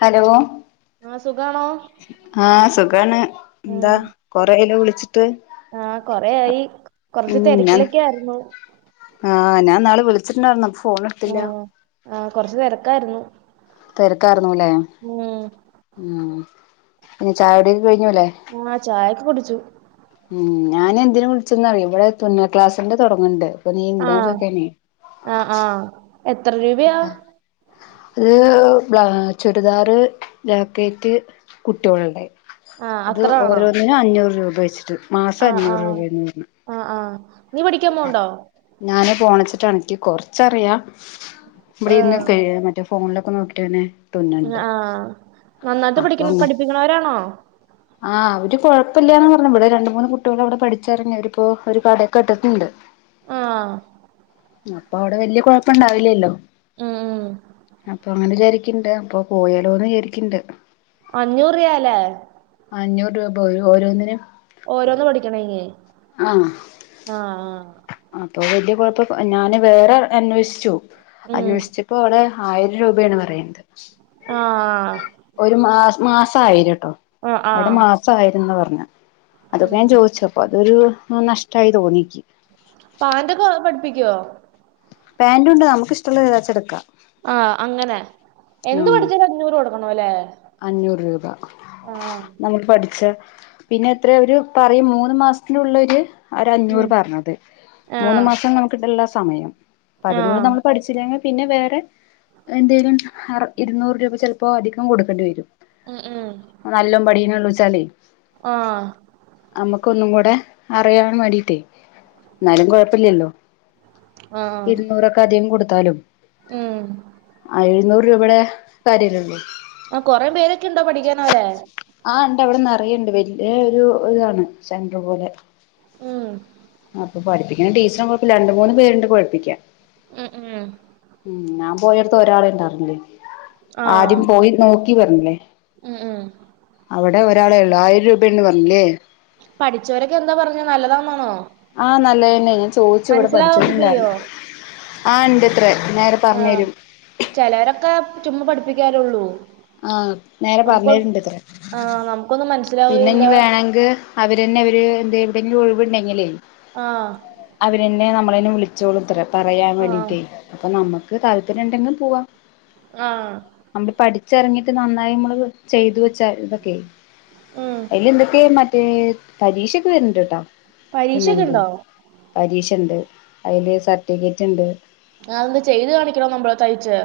Hello. ആഹ് സുഖാണോ ആഹ് സുഖാണ് എന്താ ഉം കൊറെയല്ലോ വിളിച്ചിട്ട്. ആ കൊറെയായി കൊറച്ച് ഉം ഞാൻ തെരക്കിലൊക്കെ ആയിരുന്നു ആഹ് ഞാൻ ന്നാള് വിളിണ്ടാര്ന്നു അപ്പൊ ഫോൺ എടുത്തില്ല ആഹ് ആ കൊറച്ച് തെരക്കായിരുന്നു. തിരകർന്നുല്ലേ? ഉം ഉ പിന്നെ ചായടിക്കെ കഴിഞ്ഞുല്ലേ. ആഹചായക്കെ കുടിച്ചു. മം ഞാനന്തിന വിളിച്ചന്നറിയോ? ഇവിടെ തുന്നൽ ക്ലാസ്സിന്റെ തുടങ്ങണ്ട് അപ്പൊ നീ ഇണ്ടോന്ന് ചോയ്കാനെ. ആഹ് ആഹ് എത്ര രൂപയാ? അത് ബ്ലാ ചുരിദാർ 'ജാക്കറ്റ്' കുട്ടികള്ടെ ആ അത് അത്ര ഓരോന്നിനും അഞ്ഞൂറ് രൂപ വെച്ചിട്ട് മാസം ആഹ് അഞ്ഞൂറ് ആഹ് രൂപയെന്ന് പറഞ്ഞു ആഹ് ആഹ് നീ പഠിക്കാൻ പോണ്ടോ? ഞാന് പോണച്ചിട്ടാണക്ക് ന്ക്ക് കൊറച്ചറിയാം ആ ഇവിടെന്ന് മറ്റേ ഫോണിലൊക്കെ നോക്കിട്ടനെ ആഹ്‌ നന്നായിട്ട് പഠിക്ക പഠിപ്പിക്കണോരാണോ? ആ അവര് കുഴപ്പല്യന്ന് പറഞ്ഞു. ഇവിടെ രണ്ട് മൂന്ന് കുട്ട്യേൾ അവിടെ പഠിച്ചറങ്ങു അവരിപ്പോ ഒരു കടയൊക്കെ ഇട്ടിട്ടുണ്ട്. ആഹ് അപ്പൊ അവിടെ വല്യ കുഴപ്പണ്ടാവില്ലല്ലോ? ഉം ഉം അപ്പൊ അങ്ങനെ വിചാരിക്കണ്ട് അപ്പോ പോയാലോന്ന്യാരിക്ണ്ട് അഞ്ഞൂർ റിയാല അഞ്ഞൂറ് രൂപ ഓരോ ഓരോന്നിനും ഓരോന്ന് പഠിക്കണേങ്കി.. ആഹ അപ്പൊ വലിയ കുഴപ്പ ഞാന് വേറെ അന്വേഷിച്ചു. ഉം അന്വേഷിച്ചപ്പോ അവിടെ ആയിരം രൂപയാണ് പറയണത് ആഹ് ഒരു മാ മാസയിരട്ടോ. ആ ആ അവ്ടെ മാസായിരെന്നാ പറഞ്ഞ. അതൊക്കെ ഉം ഞാൻ ചോദിച്ചപ്പൊ അതൊരു നഷ്ടമായി തോന്നിക്ക് പാന്റൊക്കെ പഠിപ്പിക്കുവോ? പാന്റുണ്ട് നമുക്കിഷ്ടള്ളത് ഏതാച ട്ക്കാം ആഹ് അങ്ങനെ എന്ത് ആഹ് പഠിച്ചാല അഞ്ഞൂര് കൊടുക്കണല്ലേ. അഞ്ഞൂറ് രൂപ. നമക്ക് പഠിച്. പിന്നെ എത്ര അവര് പറയും മൂന്ന് മാസത്തിനുള്ളര്.. ഒര ഉം അഞ്ഞൂറ് പറഞ്ഞത്. മൂന്ന് ആഹ് മാസം നമക്ക്ണ്ടല്ലോ സമയം അപ്പ അതിനുള്ള ആഹ് നമ്മൾ പഠിച്ച.. ല്ലെങ്കി പിന്നെ വേറെ എന്തേലും ഇരുന്നൂറ് രൂപ ചെലപ്പോ അധികം കൊടുക്കേണ്ടി വരും. ഉം ഉം നല്ലോ പടീനെള്ളൂ ച്ചാലേ ആഹ് അമ്മക്ക് ഒന്നും കൂടെ അറിയാൻ വേണ്ടിയിട്ടേ ന്നാലും കുഴപ്പല്ലല്ലോ ആഹ് ഇരുന്നൂറൊക്കെ അധികം കൊടുത്താലും, ഉം എഴുന്നൂറ് രൂപെടെ സാരി [unintelligible] ആ കുറേ പേരൊക്കെ ഉണ്ടോ പഠിക്കുന്നവരെ ആണ്ട് അവിടെ നെറയേണ്ട് വല്ല്യെ ഒരു ഇതാണ് സെൻറർ പോലെ. ഉം അപ്പൊ പഠിപ്പിക്കണ ടീച്ചറും കൊഴപ്പില്ല രണ്ടു മൂന്ന് പേരുണ്ട് കുഴിപ്പിക്കാൻ. ആഹാ ഉം ഞാൻ പോയോട്ത്ത് ഒരാളെ ഉണ്ടായിരുന്നൊള്ളു. ആഹ് ആദ്യം പോയി നോക്കി പർഞ്ഞില്ലേ? ഉം ഹു അവ ടെ ഒരാളെള്ളു ആയിരം രൂപയെന്ന് പറഞ്ഞ്ല്ലേ? പഠിച്ചൊരൊക്കെ എന്താ പറഞ്ഞത് നല്ലതാന്നാണോ? ആ നല്ലതന്നെ ഞാൻ ചോദിച്ചു ഇവിടെ മനസ്സിലാവൊക്കെ ചെയ്യോ പഠിച്ചിട്ടുണ്ടായിരുന്നു. ആ ഉണ്ട് ഇത്ര നേര ആ ചിലരൊക്കെ ചുമ്മ പഠിപ്പിക്കാലുള്ളൂ. ആ നേരെ പറഞ്ഞേണ്ട്ത്ര ആ നമ്മുക്കൊന്നും മന പിന്നെ ഇനി വേണങ്ക് അവര്നെ അവര് എന്ത ഏതെങ്കിലും ഒഴിവ്ണ്ടെങ്കിലേ. ആഹ് അവര്ന്നെ നമ്മളെ വിളിച്ചോളുംത്രേ പറയാൻ ആഹ് വേണ്ടീട്ട്. അപ്പൊ നമക്ക് താല്പര്യം ഉണ്ടെങ്കിൽ പോവാം. ആഹ്. നമ്മള് പഠിച്ചിറങ്ങിട്ട് നന്നായി നമ്മള് ചെയ്തു വെച്ചാ ഓകെ. ഉം അയിൽ എന്തൊക്കയാ മറ്റേ പരീക്ഷയൊക്കെ വരുന്ന്ണ്ട്ട്ടോ പരീക്ഷയൊക്കെ തുന്നലിന്റെ- ഉണ്ടോ പരീക്ഷണ്ട്. അയില് സർട്ടിഫിക്കറ്റ്ണ്ട്. അത് എന്താ ചെയ്ത് കാണിക്കണോ നമ്മള് തയ്യിച്ച്?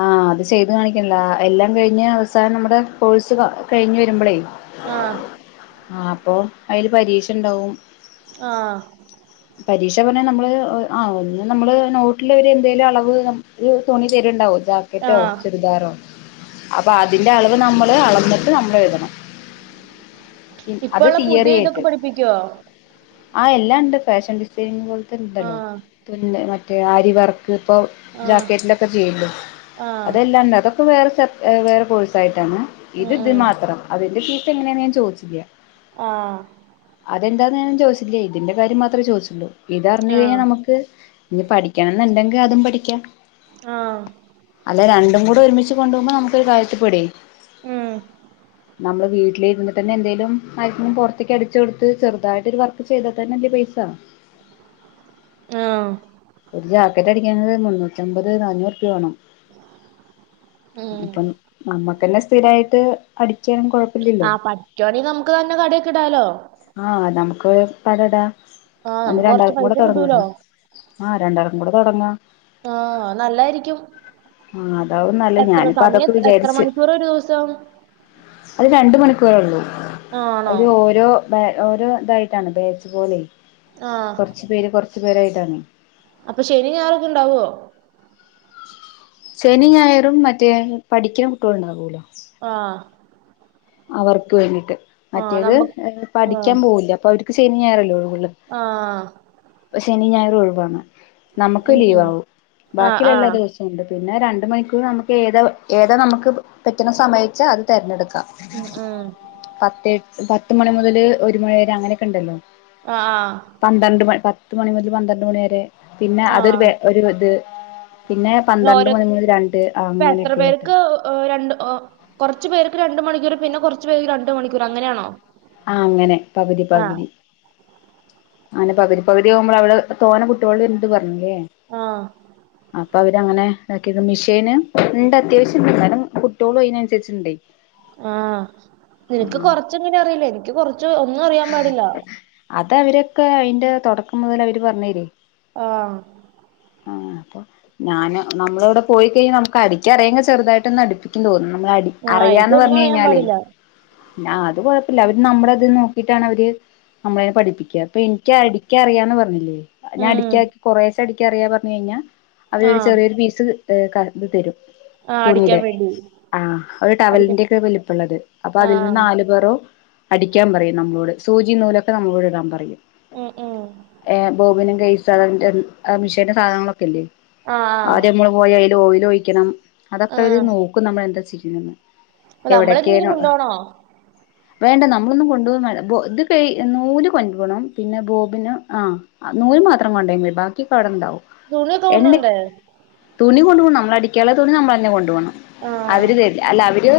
ആ അത് ചെയ്ത് കാണികാണല്ലോ എല്ലാം കഴിഞ്ഞ് അവസാനം നമ്മുടെ കോഴ്സ് കഴിഞ്ഞ് വരുമ്പളേ ആ ആ അപ്പോ അതില് പരീക്ഷണ്ടാവും. ആ പരീക്ഷ പറഞ്ഞാൽ നമ്മള് ആ ഒന്ന് നമ്മള് നോട്ടിൽ ഒരു എന്തേലും അളവ് ഒരു തുണി തരണ്ടാവുല്ലോ? റ്റോ ആഹ്. ചുരിദാറോ അപ്പൊ അതിന്റെ അളവ് നമ്മള് അളന്നിട്ട് നമ്മള് എഴുതണം. ഹം. അത് ഇപ്പള്ള പുതിയ ഇതൊക്കെ തീയറിയായിട്ട് പഠിപ്പിക്കോ? ആ എല്ലാ ഉണ്ട് ഫാഷൻ ഡിസൈനിങ് പോലത്തെ ഉണ്ടല്ലോ? ആഹ് മറ്റേ ആരിവർ ഇപ്പോൾ ആഹ് ജാക്കറ്റിലൊക്കെ ചെയ്യുല്ലോ? ആഹ് അതെല്ലാണ്ട് അതൊക്കെ വേറെ വേറെ കോഴ്സായിട്ടാണ് ഉം ഇത് ഇത് ഉം മാത്രം. അതിന്റെ ഫീസ് എങ്ങനെയാണ് ഞാൻ ചോദിച്ചില്ല. ആ അതെന്താന്ന് ഞാൻ ചോദിച്ചില്ല ഇതിന്റെ കാര്യം മാത്രമേ ചോദിച്ചുള്ളൂ ഇത് അറിഞ്ഞു ആഹ് കഴിഞ്ഞാൽ നമുക്ക് ഇനി പഠിക്കണം ഇണ്ടങ്കി അതും പഠിക്കാം. ആഹ്. അല്ല രണ്ടും കൂടെ ഒരുമിച്ച് കൊണ്ടു പോകുമ്പോ നമുക്കൊരു കാര്യത്തിൽ പേടിയായി ഉം നമ്മള് വീട്ട വീട്ടിലിരുന്നിട്ട് തന്നെ എന്തേലും മ [unintelligible] പൊറത്ക്ക് അടിച്ചു കൊടുത്ത് ചെറുതായിട്ട് വർക്ക് ചെയ്താൽ തന്നെ അല്ലേപൈസ ആ ഒരു ജാക്കറ്റ്അടിക്കാന്ള്ളത് മുന്നൂറ്റമ്പത് നാനൂറ് റുപ്യവേണം. ഉം. അപ്പം നമ്മുക്കുതന്നെ സ്ഥിരായിട്ട് അടിക്കാൻ കുഴപ്പില്ല ആ പറ്റുവാണെല് നമുക്ക് തന്നെ കടയൊക്കെ ഇടാലോ? ആ നമുക്ക് കട ഇടാം. ആഹ് എന്നാ നമുക്ക് കൊറച്ച് രണ്ടാൾക്കും പൈസ കൂടെ കിട്ടൂലോ. തുടങ്ങാംട്ടോ ആ രണ്ടാൾക്കു കൂടെ തുടങ്ങാം ആഹ് നല്ലായിരിക്കും. ആഹ് അതാവും നല്ലത് എത്ര ഞാനിപ്പോ അതൊക്കെ സമയം എത്ര വിചാരിച്ച് മണിക്കൂർ ഒരൂസം? അത് രണ്ട് മണിക്കൂറേ ഉള്ളൂ ആണോ? അതില് ഓരോ ബാ ഓരോ ഇതായിട്ടാണ് ബാച്ച് പോലെ. ആ കുറച്ച് പേര് കുറച്ചു പേരായിട്ടാണ് അപ്പം ശനി ഞായറ ഉണ്ടാവോ ശനി ഞായറും മറ്റേ പഠിക്ക്‌ണ കുട്ട്യോള് ഉണ്ടാവൂലോ ആഹ് അവർക്ക് വേണ്ടിട്ട് ആഹ് മറ്റേത് നമ്മ ആഹ് പഠിക്കാൻ പോവില്ല അപ്പൊ അവർക്ക് ശനി ഞയറല്ലോ ഒഴിവ്ള്ളേ ആഹ് ശനി ഞായറ് ഒഴിവാണ് നമ്മക്ക് ഉം ലീവ ഉം ആവും ആഹ് ബാക്കിള്ള എല്ലാ ആഹ് ദിവസ ണ്ട് പിന്നെ രണ്ട് മണിക്കൂർ നമ്മക്ക് ഏതാ ഏതാ നമ്മക്ക് പറ്റുന്ന സമയച്ച അത് തിരഞ്ഞെടുക്കാം ഉം ഉം പത്തേ പത്ത് മണി മുതല് ഒരു മണിവരെ അങ്ങനെയൊക്കെ ഇണ്ടല്ലോ ആഹ് ആഹ് പന്ത്രണ്ട് മ പത്ത് മണി മുതൽ പന്ത്രണ്ട് മണി വരെ പിന്നെ അതൊരു ആഹ്. ബേ ഒരു ഇത് പിന്നെ പന്ത്രണ്ട് മണി മുതല് രണ്ട് ഇപ്പൊ അങ്ങനെയൊക്കെട്ടാ കുറുച്ചു പേര്ക്ക് രണ്ട് മണിക്കൂറ് പിന്നെ കുറച്ച് പേര്ക്ക്‌ രണ്ട് മണിക്കൂർ അങ്ങനെയാണോ ആ അങ്ങനെ പകുതി ആഹ് പകുതി അങ്ങനെ പകുതി പകുതി ആവുമ്പ അവിടെ തോനെ കുട്ട്യോള്ണ്ട് പറഞ്ഞേ അഹ് അപ്പൊ അവരങ്ങനെ ഇതാക്കിയത് മിഷീന് ഇണ്ട് അത്യാവശ്യം ഇണ്ട് കാരണം കുട്ട്യോളും അയ്നനുസരിച്ച് ണ്ടേ ആഹ് നിനക്ക് കൊറച്ചങ്ങനെ അറിയില്ലേ എൻക്ക് കൊറച്ച് ഒന്നും അറിയാൻ പാടില്ല അത അവരൊക്കെ അതിന്റെ തുടക്കം മുതൽ അവര് പറഞ്ഞരേ ആഹ് ആഹ് അപ്പൊ ഞാന് നമ്മള അവിടെ പോയി കഴിഞ്ഞ നമുക്ക് അടിക്കാൻ അറിയങ്കിൽ ചെറുതായിട്ടൊ ഒന്ന് അടുപ്പിക്കും തോന്നുന്നു നമ്മള അടി ആഹ് അറിയാന്ന് എനിക്കൊന്നും പറഞ്ഞ് അറിയാൻ കഴിഞ്ഞാല് പാടില്ല. ന അത് കൊഴപ്പല്ല അവര് നമ്മുടെ ഇത് നോക്കിട്ടാണ് അവര് നമ്മളെ പഠിപ്പിക്ക ഇപ്പൊ ഇൻക്കി അടിക്ക അറിയാന്ന് പറഞ്ഞില്ലേ ഞാൻ ഉം അടിക്ക കുറേശ അടി ക്ക അറിയാ പറഞ്ഞു കഴിഞ്ഞ അവര് ഒരു ആഹ് ചെറിയൊരു പീസ് ത ക ഇത് തരും ആഹ് അടിക്കാൻ തുണിയുടെ വേണ്ടി ആ ഒരു അടിക്കാൻ ടവലിന്റെ ഒക്കെ വലിപ്പള്ളത് അപ്പൊ അതിൽ നിന്ന് ആഹ് നാലു പേറോ അടിക്കാൻ പറയും നമ്മളോട് സൂചി നൂലൊക്കെ നമ്മളോട് ഇടാൻ പറയും ഉം ഉം ഏ ബോബിനും ഗൈസ അതതിന്റെ ആ മിഷീന്റെ സാധനങ്ങളൊക്കെല്ലേ ആഹ് ആദ്യ നമ്മള് ള് ഓയയിലു ഓയലു ഒഴിക്കണം അതൊക്കെ അവര് ആഹ്. നോക്കും നമ്മൾ എന്താ ചെയ്യിന്നന്ന് അപ്പൊ നമ്മളെന്തെങ്കിലും എവിടെക്കേനു കൊണ്ടോണോ? വേണ്ട നമ്മളൊന്നും കൊണ്ട [unintelligible] ബോ ഇത് കഴി നൂല് കൊണ്ട് പോണം പിന്നെ ബോബിന് ആഹ് ആ നൂല് മാത്രം കൊണ്ടയാ മതി ബാക്കി ഒക്കെ അവുടെണ്ടാവും തുണിയൊക്കെ കൊണ്ടവണ്ടേ തുണി കൊണ്ടു പോണം നമ്മള അടിക്കാള്ള തുണി നമ്മള തന്നെ കൊണ്ടു പോണം ആഹ് അവര് തരില്ല അല്ല അവര്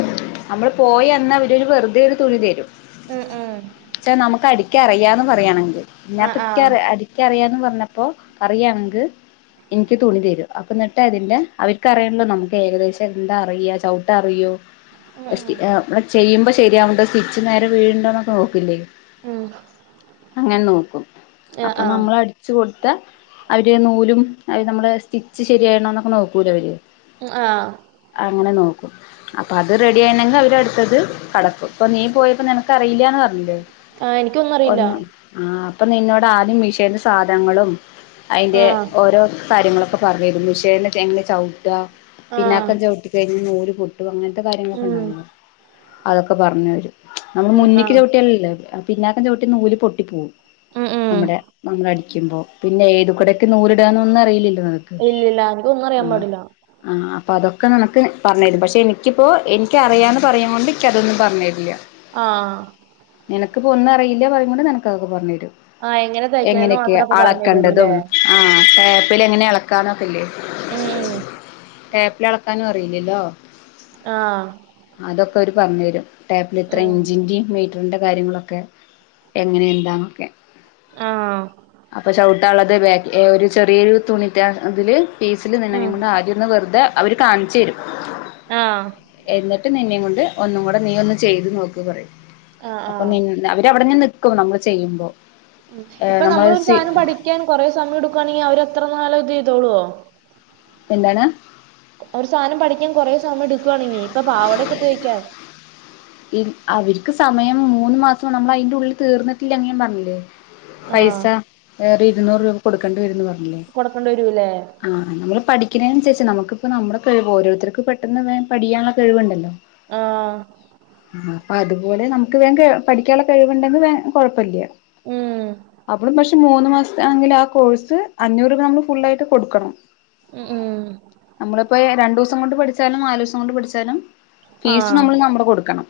അമ്മള് പോയി അന്ന് അവരൊരു വെറുതെരു തുണി തരും ആഹ് ആഹ് പക്ഷെ നമുക്ക് അടിക്ക അറിയാന്ന് പറയാണെങ്കിൽ ആഹ് ഞപ്പ ആഹ്. ഇക്കിറിയ അടി അറിയാന്ന് പറഞ്ഞപ്പോ അറിയാം നിങ്ങക്ക് ഇൻക്ക് തുണി തരും അപ്പോ എന്നിട്ട് അതിൻ്റെ അവർക്കറിയൺല്ലോ നമുക്ക് ഏകദേശം എന്താ അറിയ ചവുട്ടാ അറിയൊ [unintelligible] ഉം ഉം. മ്മളു ചെയ്യുമ്പോ ശെരിയാവുണ്ടോ സ്റ്റിച്ച് നേരെ വീഴുണ്ടോന്നൊക്കെ നോക്കില്ലേ ഉം അങ്ങനെ നോക്കും ആഹ് അപ്പൊ ആഹ്. നമ്മള് അടി ച്ചു കൊടുത്ത അവര് നൂലും അവര് നമ്മളെ സ്റ്റിച്ച് ശരിയായിണോന്നൊക്കെ നോക്കൂല ഇവര് ആഹ്. അങ്ങനെ നോക്കും അപ്പൊ അത് റെഡി ആയിണെങ്കിൽ അവര് അടുത്തത് കടക്കും ഇപ്പൊ നീ പോയപ്പോ നിന ക്കറിയില്ലാന്ന് പറഞ്ഞിലേ ആഹ് എനിക്കൊന്നും അറിയില്ല. ഒന്നും ആ അപ്പൊ നിന്നോട് ആദ്യം മീഷേന്റെ സാധനങ്ങളും അതിന്റെ ആഹ് ഓരോ കാര്യങ്ങളൊ ക്കെ പറഞ്ഞരുന്നു ശേ എങ്ങനെ ചവിട്ടാ ആഹ് പിന്നാക്കൻ ചവിട്ടി കഴിഞ്ഞ നൂല് പൊ അങ്ങനത്തെ കാര്യങ്ങളൊക്കെ ഉം ഉണ്ടാവലോ അതൊക്കെ പറഞ്ഞുതരും. നമ്മ ഉം മുന്നിൽ ആഹ് ല്ലേ പിന്നകം ചവിട്ടി നൂല് പൊട്ടി പോവും ഉം ഉം നമ്മടെ നമ്മടി കുമ്പോ പിന്നെ ഏത് കടക്ക് നൂലിടന്ന ഒന്നും അറിയില്ലല്ലോ നിനക്ക് ഇല്ലില്ല എനിക്കൊന്നും അറിയാൻ പാടില്ല. ആഹ അപ്പൊ അതൊക്കെ നനക്ക് പറഞ്ഞ തരും പക്ഷെ എനിക്കിപ്പോ എനക്ക് അറിയാന്ന് പറയ കൊണ്ട് എനിക്ക് അതൊന്നും പറഞ്ഞ തരില്ല ആഹ് നിനക്ക ഇപ്പൊ ഒന്നും അറില്ല പറയ് കൊണ്ട് നിനക്ക് അതക്കെ പറഞെരും. ആഹ് എങ്ങനെ തയ്ക്കണേന്ന് എങ്ങനെക്കെ മാത്രം അപ്പൊ പറഞ്ഞു തരുള്ളൂല്ലേ അളക്കണ്ടതും ആ ടാപ്ൽ എങ്ങനെ അളക്കാന്നൊ ക്കല്ലേ ഉം.. ടേപ്പിൽ അളക്കാനും അറില്ലല്ലോ! ആഹ് അതൊക്കെ അവര് പറഞ്ഞു തരും ടേപ്പിൽ ഇത്ര ഉം ഇഞ്ചിന്റെയും കാര്യങ്ങളൊക്കെ എങ്ങനെന്താ ഒക്കെ, ആഹ് എന്താക്കെ.. തോളത്തെ ബാഗ്, ഒരു ചെറിയൊരു തുണിറ്റ അതിൽ പീസിൽ നിന്ന ഉം കൊണ്ട് ആദ്യോന്ന് വെറുതെ അവര് കാണിചെരും. ആഹ്. എന്നിട്ട് നിന്നെകൊണ്ട് ഒന്നും കൂടെ നീ ഒന്ന് ചെയ്ത് നോക്കി പറയും. ആഹ് അപ്പൊ ആഹ് നി... അവരവ്ടെ തന്നെ നിക്കും നമ്മള് ചെയ്യുമ്പോ ഇപ്പൊ നമ്മള് നമ്മളോര് സി സാനം പഠിക്കാൻ കൊറേ സമയം എടുക്കുവാണെങ്കിൽ അവരത്ര നാളും ഇത് ചെയ്തോളുവോ? എന്താണ്? ഒരു സാധനം പഠിക്യൻ കുറേ സമയം എടുക്കുവാണെങ്കി, ഇപ്പൊ പാവടയൊക്കെ തയ്ക്കാൻ. അവര്ക്ക് സമയം മൂന്ന് മാസം നമ്മൾ അയിന്റെ ഉള്ളിൽ തീർന്നിട്ടില്ല അങ്ങ പറഞ്ഞില്ലേ? പൈസ ആഹ് വേറെ ഇരുന്നൂറ് രൂപ കൊടുക്കേണ്ടി വരന്ന് പറഞ്ഞില്ലേ? കൊടുക്കേണ്ടി വരൂല്ലേ നമ്മ പഠിക്ണെനൻസരിച്ച് നമുക്കിപ്പോ നമ്മുടെ കഴിവ് ഓരോരുത്തർക്ക് പെട്ടെന്ന് പഠിയാനുള്ള കഴിവ്ണ്ടല്ലോ? ആഹ്! അതുപോലെ നമുക്ക് വേഗം പഠിക്കാനുള്ള കഴിവ്ണ്ടെങ്കില് കൊഴപ്പമില്ല ഉം അവള് പക്ഷെ മൂന്ന് മാസം.... ആണെങ്കിൽ ആ കോഴ്സ് അഞ്ഞൂറ് രൂപ ഫുള്ളായിട്ട് കൊടുക്കണം. ഉം ഉം... നമ്മളിപ്പോ രണ്ടൂസം കൊണ്ട് പഠിച്ചാലും, നാലൂസം കൊണ്ട് പഠിച്ചാലും, ഫീസ് ആഹ് നമ്മൾ നമ്മുടെ കൊടുക്കണം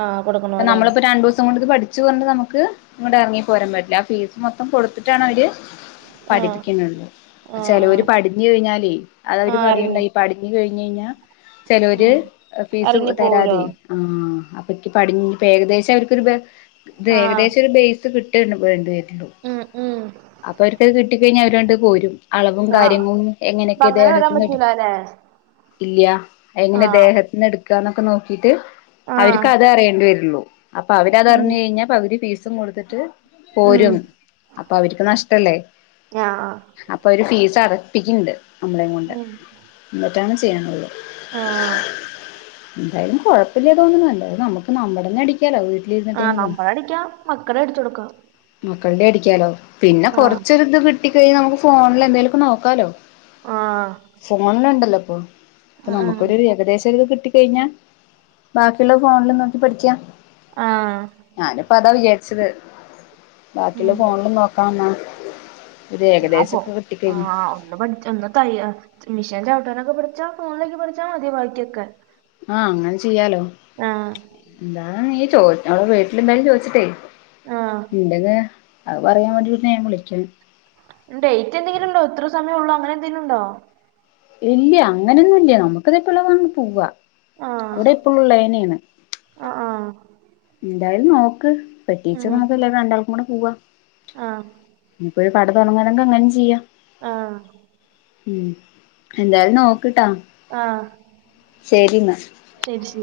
ആഹ് ക്കണം കൊടുക്കണോല്ലേ നമ്മളിപ്പോ രണ്ടു ദിവസം കൊണ്ട് പഠിച്ച ച് കൊണ്ട് നമ്ക്ക് ഇങ്ങോട്ട് ഇറങ്ങി പോരാൻ പറ്റില്ല. ആ ഫീസ് മൊത്തം കൊടുത്തിട്ടാണ് അവര് ആഹ് പഠിപ്പിക്ന്ന്ണ്ട്. ആഹ് ആഹ് ചിലൊര് പഠിഞ് കഴിഞ്ഞാലേ അത് അവര് ആഹ് എറങ്ങി പറയണ്ടായി പ കഴിഞ്ഞ കഴിഞ്ഞാൽ ചിലര് ഉം ഫീസ് എറങ്ങി തരാതെ പോവൂലോ ആയി ആ അപ്പക്കി പടി ഏകദേശം അവർക്കൊരു, ഇ ഏകദേശം അവർക്കൊരു ബേ ആഹ് ഏകദേശം ബേസ് കിട്ട.. ട്ടേണ്ട വിട്ടു.. ഉം... ഉം.. അപ്പൊ അവർക്ക്ത് കിട്ടിക്കഴിഞ്ഞാൽ അവരണ്ട് പോരും. അളവും ആഹ് കാര്യങ്ങളും അപ്പൊ എങ്ങനെയൊക്കെ അങ്ങനെ വരാൻ ഇതേതൊക്കെ പറ്റൂലാല്ലേ ഇല്യ. എങ്ങനെ ആഹ് ദേഹത്തിന്ന് എടുക്കാന്നൊക്കെ നോക്കിട്ട്.. അവർക്ക് ആഹ് അത് അറിയേണ്ടി വരുള്ളൂ. അപ്പൊ ഉം അവരതറിഞ്ഞു കഴിഞ്ഞ പക്തി ഫീസും കൊടുത്തിട്ട്... ഉം പോരും. അപ്പൊ അവർക്കതു നഷ്ടല്ലേ? ആഹ് അപ്പൊ അവര് ഫീസ് അട പിക്കണ്ട് മ്മളെയും കൊണ്ട്, ഉം ന്നിട്ടാണ് ചെയ്യാനുള്ളത്. ആഹ്... എന്തായാലും കുഴപ്പല്ലാന്നു തോന്ന്ണ്. എന്തായാലും നമ്മുക്ക് നമ്മുടെ തന്നെ അടിക്ക് കാലോ വീട്ടി ആഹ് നമ്മടെ അടിക്കാം, മക്കടെ അടിച്ചു കൊടുക്കാം. മക്കളുടെ അടിക്കാലോ? പിന്നെ ആഹ് കൊറാച്ചൊരിത് കിട്ടികഴിഞ്ഞാല് നമുക്ക് ഫോണില് എന്തെലൊക്കെ നോക്കാലോ? ആഹ് ഫോണിലുണ്ടല്ലോ ഇപ്പൊ ഇപ്പൊ ഉം നമുക്കരു ഏകദേശം ഒരു കിട്ടിക്കഴിഞ്ഞാ.. ബാക്കിള്ള ഫോണില് നോക്കി പഠിക്കാം. ആഹ് ഞാനുപ്പം അതാ വിചാരിച്ചത്! ബാക്കിയുള്ള ഉം ഫോണിൽ നോക്ക... ഒരു ആപ്പോ ഏകദേശമൊക്കെ കിട്ടി കഴിഞ്ഞി ആഹ് ഒന്ന് പഠിച്ച തയ്യൽ മെഷീൻ ചവിട്ടാനൊക്കെ പഠിച്ചാ ഫോണിൽ നോക്കി പഠിച്ചാ മതി ബാക്കിയൊക്കെ. ആഹ അങ്ങനെ ചെയ്യാലോ ആഹ് എന്താണ് നീ ചോ അവടെ വീട്ടിലെന്തായാലും ചോദിച്ചിട്ടേ. ആഹ് ണ്ടെങ്കിൽ അത്‌ പറയാൻ വേണ്ടിട്ടാ ഞാൻ വിളിക്കൽ ഡേറ്റ് എന്തെലും ഉണ്ടോ ഇത്ര സമയം ഉള്ളോ അങ്ങനെ എന്തെലും ഉണ്ടോ ഇല്ല്യ അങ്ങനെയൊന്നും ഇല്ല്യ നമുക്കത് ഇപ്പോഴ വ പോവാ ആഹ് അവിടെ എപ്പോഴും ഉള്ളത് തന്നെ എൻ ആഹ് ആഹ് എന്തായാലും നോക്ക് ഉം പറ്റെച്ചാൽനമുക്ക് രണ്ടാൾക്കും കൂടെ പോവാ ആഹ് ഒരു കട തുടങ്ങാൻ ആണെങ്കിൽ അങ്ങനേം ചെയ്യാ. ആഹ് ഉം എന്തായാലും നോക്ക്‌ട്ടാ. ആഹ് ശെരിന്നാ ശരി ശരി